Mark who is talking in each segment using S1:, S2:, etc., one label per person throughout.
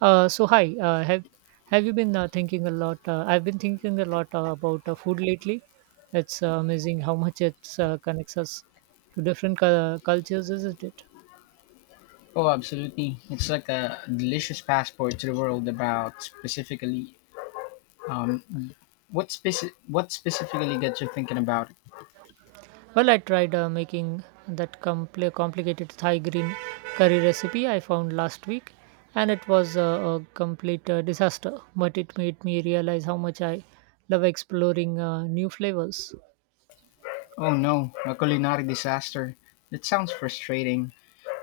S1: So hi, have you been thinking a lot? I've been thinking a lot about food lately. It's amazing how much it connects us to different cultures, isn't it?
S2: Oh, absolutely. It's like a delicious passport to the world about specifically um, what specifically gets you thinking about it.
S1: Well, I tried making that complicated Thai green curry recipe I found last week, and it was a complete disaster. But it made me realize how much I love exploring new flavors.
S2: Oh no, a culinary disaster. That sounds frustrating,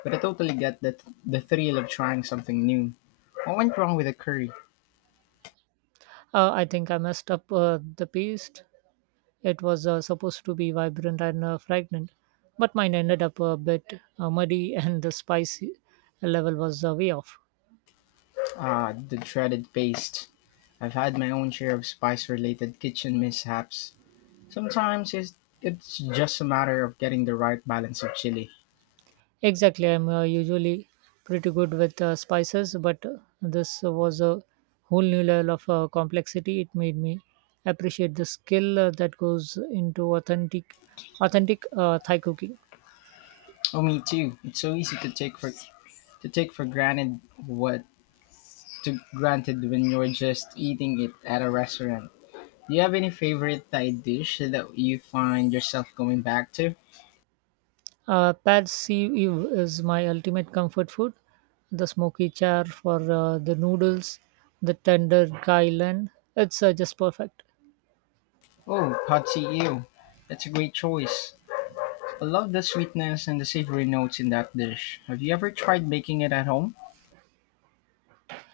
S2: but I totally get that the thrill of trying something new. What went wrong with the curry?
S1: I think I messed up the paste. It was supposed to be vibrant and fragrant, but mine ended up a bit muddy and the spice level was way off.
S2: Ah, the dreaded paste. I've had my own share of spice-related kitchen mishaps. Sometimes it's just a matter of getting the right balance of chili.
S1: Exactly, I'm usually pretty good with spices, but this was a whole new level of complexity. It made me appreciate the skill that goes into authentic Thai cooking.
S2: Oh, me too. It's so easy to take for granted what to granted when you're just eating it at a restaurant. Do you have any favorite Thai dish that you find yourself going back to?
S1: Pad See Ew is my ultimate comfort food. The smoky char for the noodles, the tender kailan. It's just perfect.
S2: Oh, pad see ew. That's a great choice. I love the sweetness and the savory notes in that dish. Have you ever tried making it at home?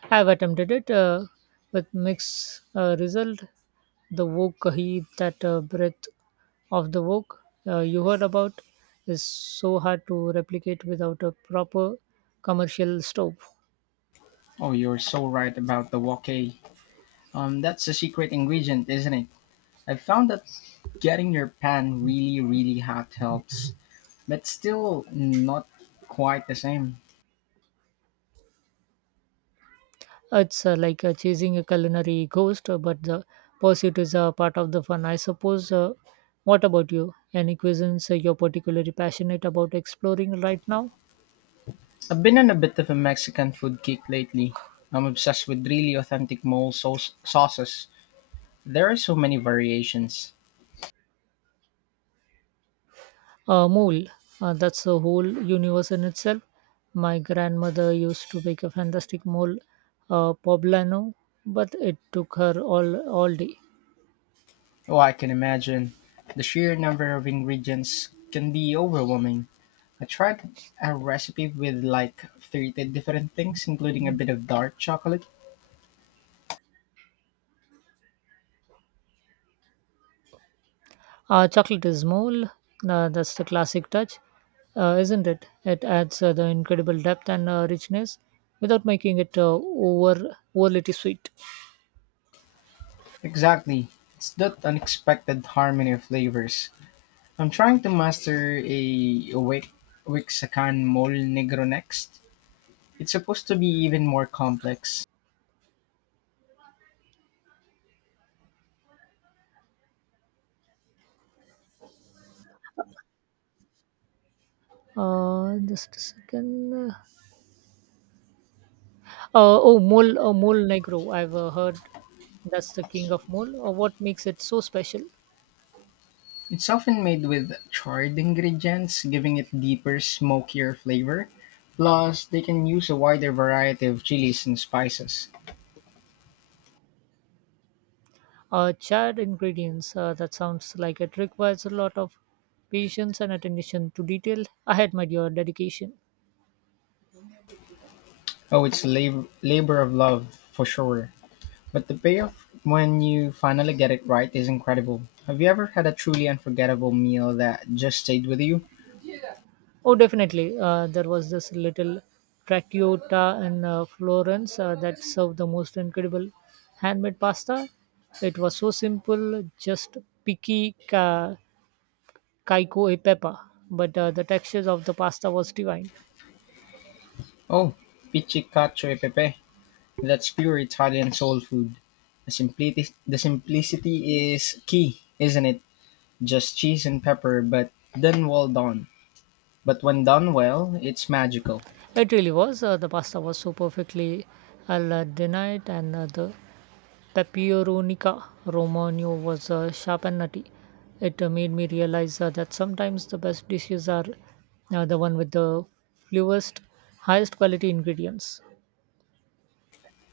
S1: I've attempted it with mixed result. The wok kahi, that breath of the wok you heard about, is so hard to replicate without a proper commercial stove.
S2: Oh, you're so right about the wok. That's a secret ingredient, isn't it? I've found that getting your pan really, really hot helps, but still not quite the same.
S1: It's like chasing a culinary ghost, but the pursuit is a part of the fun, I suppose. What about you? Any cuisines you're particularly passionate about exploring right now?
S2: I've been on a bit of a Mexican food kick lately. I'm obsessed with really authentic sauces. There are so many variations.
S1: Mole, that's a whole universe in itself. My grandmother used to make a fantastic mole, poblano, but it took her all day.
S2: Oh, I can imagine. The sheer number of ingredients can be overwhelming. I tried a recipe with like 30 different things, including a bit of dark chocolate.
S1: Chocolate is mole. That's the classic touch, isn't it? It adds the incredible depth and richness without making it overly sweet.
S2: Exactly. It's that unexpected harmony of flavors. I'm trying to master a Wixacan mole negro next. It's supposed to be even more complex.
S1: Just a second. Oh, mole, mole negro. I've heard that's the king of mole. What makes it so special?
S2: It's often made with charred ingredients, giving it deeper, smokier flavor. Plus, they can use a wider variety of chilies and spices.
S1: Charred ingredients. That sounds like it requires a lot of patience and attention to detail. I admire your dedication.
S2: Oh, it's a labor of love for sure. But the payoff when you finally get it right is incredible. Have you ever had a truly unforgettable meal that just stayed with you?
S1: Oh, definitely. There was this little trattoria in Florence that served the most incredible handmade pasta. It was so simple, just picky ca- caiko e pepe. But the textures of the pasta was divine.
S2: Oh, pizzicato e pepe. That's pure Italian soul food. The simplicity is key, isn't it? Just cheese and pepper, but then well done. But when done well, it's magical.
S1: It really was. The pasta was so perfectly al dente, and the Peuronica Romano was sharp and nutty. It made me realize that sometimes the best dishes are the one with the fewest, highest quality ingredients.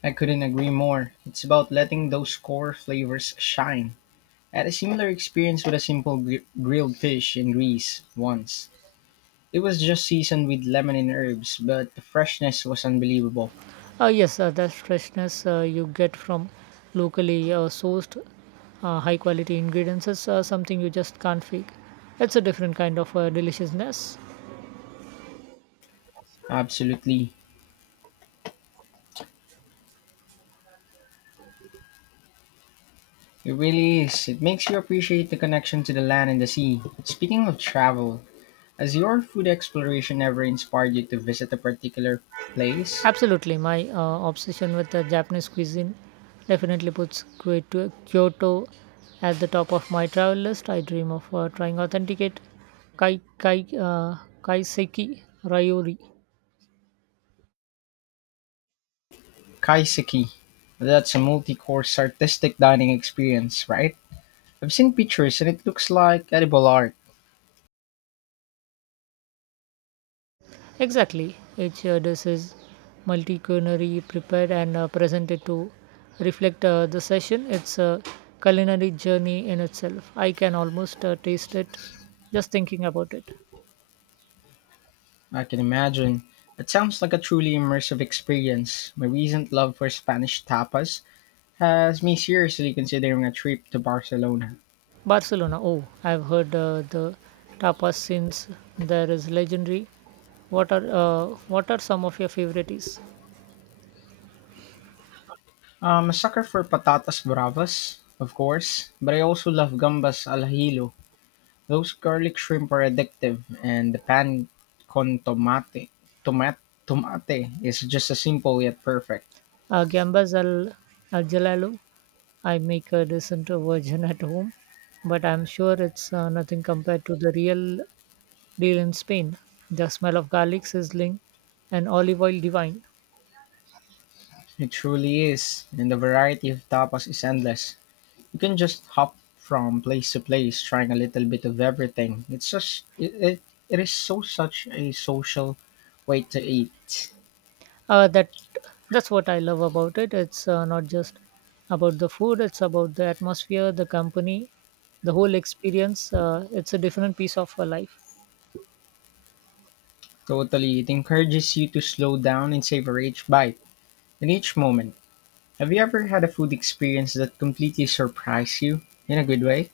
S2: I couldn't agree more. It's about letting those core flavors shine. I had a similar experience with a simple grilled fish in Greece once. It was just seasoned with lemon and herbs, but the freshness was unbelievable.
S1: Yes, that freshness you get from locally sourced high quality ingredients is something you just can't fake. It's a different kind of deliciousness.
S2: Absolutely. It really is. It makes you appreciate the connection to the land and the sea. Speaking of travel, has your food exploration ever inspired you to visit a particular place.
S1: Absolutely, my obsession with the Japanese cuisine definitely puts Kyoto at the top of my travel list. I dream of trying authenticate kaiseki ryori.
S2: Kaiseki. That's a multi-course artistic dining experience, right? I've seen pictures and it looks like edible art.
S1: Exactly, each dish is multi-culinary prepared and presented to reflect the session. It's a culinary journey in itself. I can almost taste it just thinking about it.
S2: I can imagine. It sounds like a truly immersive experience. My recent love for Spanish tapas has me seriously considering a trip to Barcelona.
S1: Barcelona. Oh, I've heard the tapas since there is legendary. What are some of your favorites?
S2: I'm a sucker for patatas bravas, of course, but I also love gambas al hilo. Those garlic shrimp are addictive, and the pan con tomate is just a simple yet perfect.
S1: Gambas al jalalo. I make a decent version at home, but I'm sure it's nothing compared to the real deal in Spain. The smell of garlic sizzling and olive oil divine.
S2: It truly is, and the variety of tapas is endless. You can just hop from place to place, trying a little bit of everything. It's just it, it, it is so such a social way to eat.
S1: uh, that that's what I love about it. It's not just about the food. It's about the atmosphere, the company, the whole experience. It's a different piece of life.
S2: Totally, it encourages you to slow down and savor each bite and each moment. Have you ever had a food experience that completely surprised you in a good way?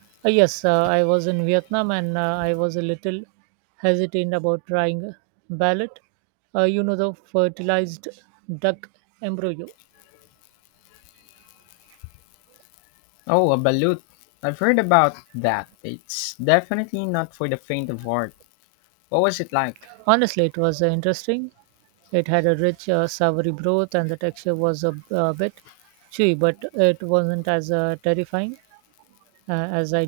S1: Yes, I was in Vietnam and I was a little hesitant about trying ballot, you know, the fertilized duck embryo.
S2: Oh, a balut. I've heard about that. It's definitely not for the faint of heart. What was it like?
S1: Honestly, it was interesting. It had a rich savory broth and the texture was a bit chewy, but it wasn't as terrifying uh, as I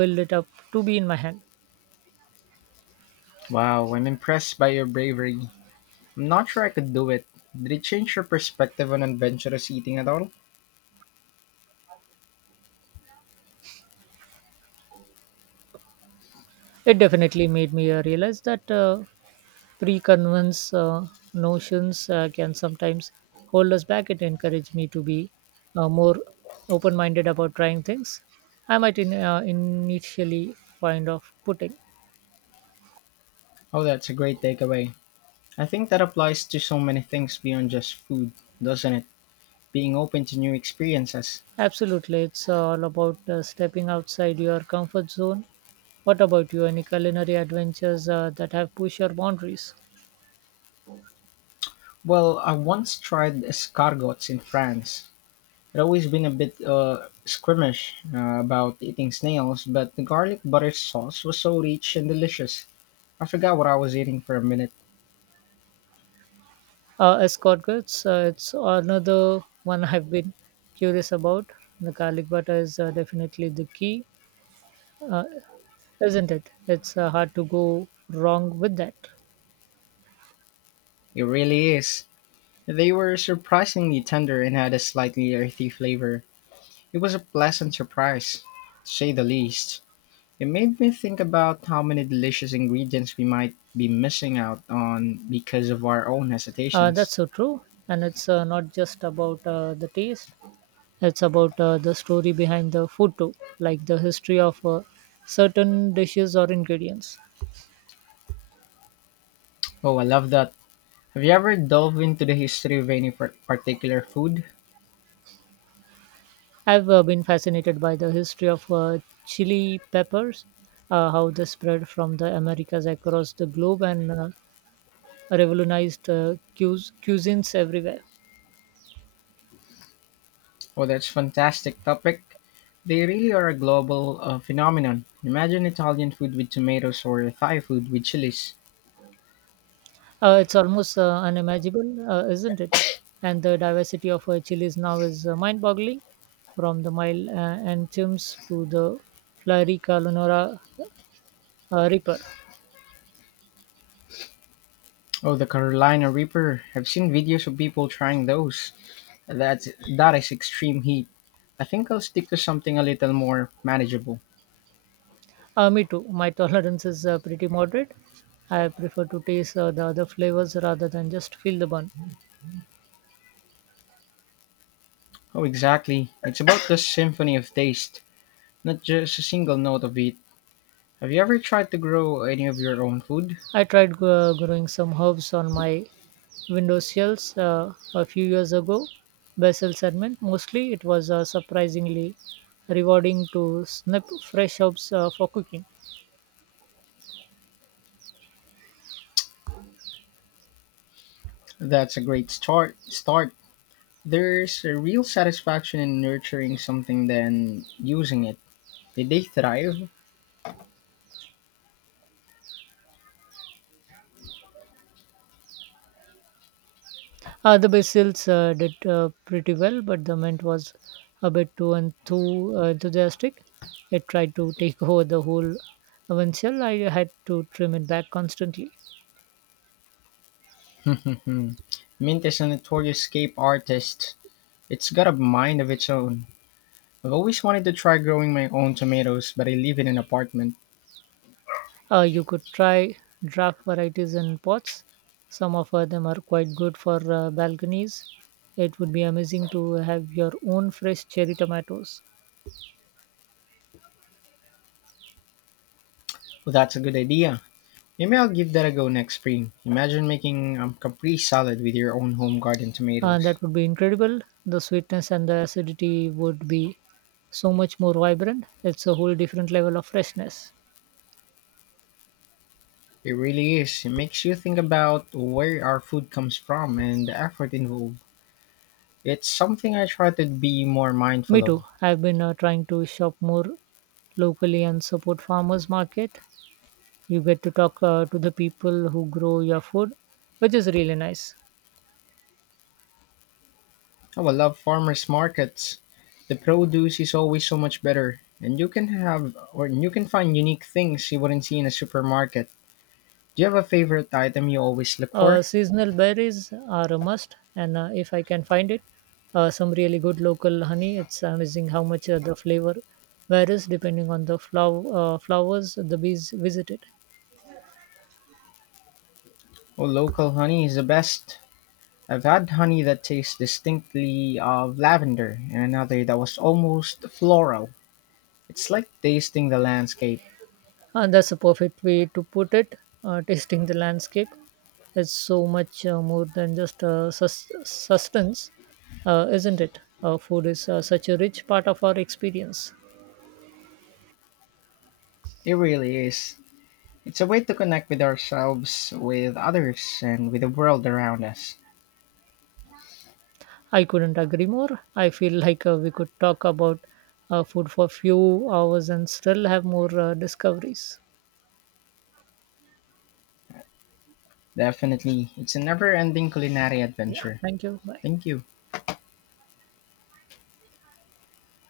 S1: build it up to be in my hand.
S2: Wow, I'm impressed by your bravery. I'm not sure I could do it. Did it change your perspective on adventurous eating at all?
S1: It definitely made me realize that pre-convince notions can sometimes hold us back. It encouraged me to be more open-minded about trying things I might initially find off putting.
S2: Oh, that's a great takeaway. I think that applies to so many things beyond just food, doesn't it? Being open to new experiences.
S1: Absolutely, it's all about stepping outside your comfort zone. What about you? Any culinary adventures that have pushed your boundaries?
S2: Well, I once tried escargots in France. I'd always been a bit squeamish about eating snails, but the garlic butter sauce was so rich and delicious. I forgot what I was eating for a minute.
S1: Escort goods, it's another one I've been curious about. The garlic butter is definitely the key, uh, isn't it? It's hard to go wrong with that.
S2: It really is. They were surprisingly tender and had a slightly earthy flavor. It was a pleasant surprise, to say the least. It made me think about how many delicious ingredients we might be missing out on because of our own hesitations.
S1: That's so true. And it's not just about the taste, it's about the story behind the food too, like the history of certain dishes or ingredients.
S2: Oh, I love that. Have you ever delved into the history of any particular food?
S1: I've been fascinated by the history of chili peppers, how they spread from the Americas across the globe, and revolutionized cuisines everywhere.
S2: Oh, that's fantastic topic. They really are a global phenomenon. Imagine Italian food with tomatoes or Thai food with chilies.
S1: It's almost unimaginable, isn't it? And the diversity of chilies now is mind-boggling, from the mild and to the flurry calonora reaper.
S2: Oh, the Carolina Reaper. I've seen videos of people trying those. That's that is extreme heat. I think I'll stick to something a little more manageable.
S1: Me too. My tolerance is pretty moderate. I prefer to taste the other flavors rather than just feel the bun.
S2: Oh, exactly. It's about the symphony of taste, not just a single note of it. Have you ever tried to grow any of your own food?
S1: I tried growing some herbs on my windowsills a few years ago, basil sediment mostly. It was surprisingly rewarding to snip fresh herbs for cooking.
S2: That's a great start. There's a real satisfaction in nurturing something than using it. Did they thrive?
S1: The basils did pretty well, but the mint was a bit too enthusiastic. It tried to take over the whole windshield. I had to trim it back constantly.
S2: Mint is a notorious escape artist. It's got a mind of its own. I've always wanted to try growing my own tomatoes, but I live in an apartment.
S1: You could try draft varieties in pots. Some of them are quite good for balconies. It would be amazing to have your own fresh cherry tomatoes.
S2: Well, that's a good idea. Maybe I'll give that a go next spring. Imagine making a Capri salad with your own home garden
S1: And
S2: tomatoes.
S1: that would be incredible. The sweetness and the acidity would be so much more vibrant. It's a whole different level of freshness.
S2: It really is. It makes you think about where our food comes from and the effort involved. It's something I try to be more
S1: Me
S2: mindful of.
S1: too. I've been trying to shop more locally and support farmers market. You get to talk to the people who grow your food, which is really nice.
S2: Oh, I love farmers markets. The produce is always so much better, and you can find unique things you wouldn't see in a supermarket. Do you have a favorite item you always look for?
S1: Seasonal berries are a must, and if I can find it, some really good local honey. It's amazing how much the flavor varies depending on the flowers the bees visited.
S2: Oh, local honey is the best. I've had honey that tastes distinctly of lavender and another that was almost floral. It's like tasting the landscape.
S1: And that's a perfect way to put it. Tasting the landscape is so much more than just sustenance, isn't it? Food is such a rich part of our experience.
S2: It really is. It's a way to connect with ourselves, with others, and with the world around us.
S1: I couldn't agree more. I feel like we could talk about food for few hours and still have more discoveries.
S2: Definitely, it's a never ending culinary
S1: Yeah,
S2: adventure.
S1: thank you. Bye.
S2: Thank you.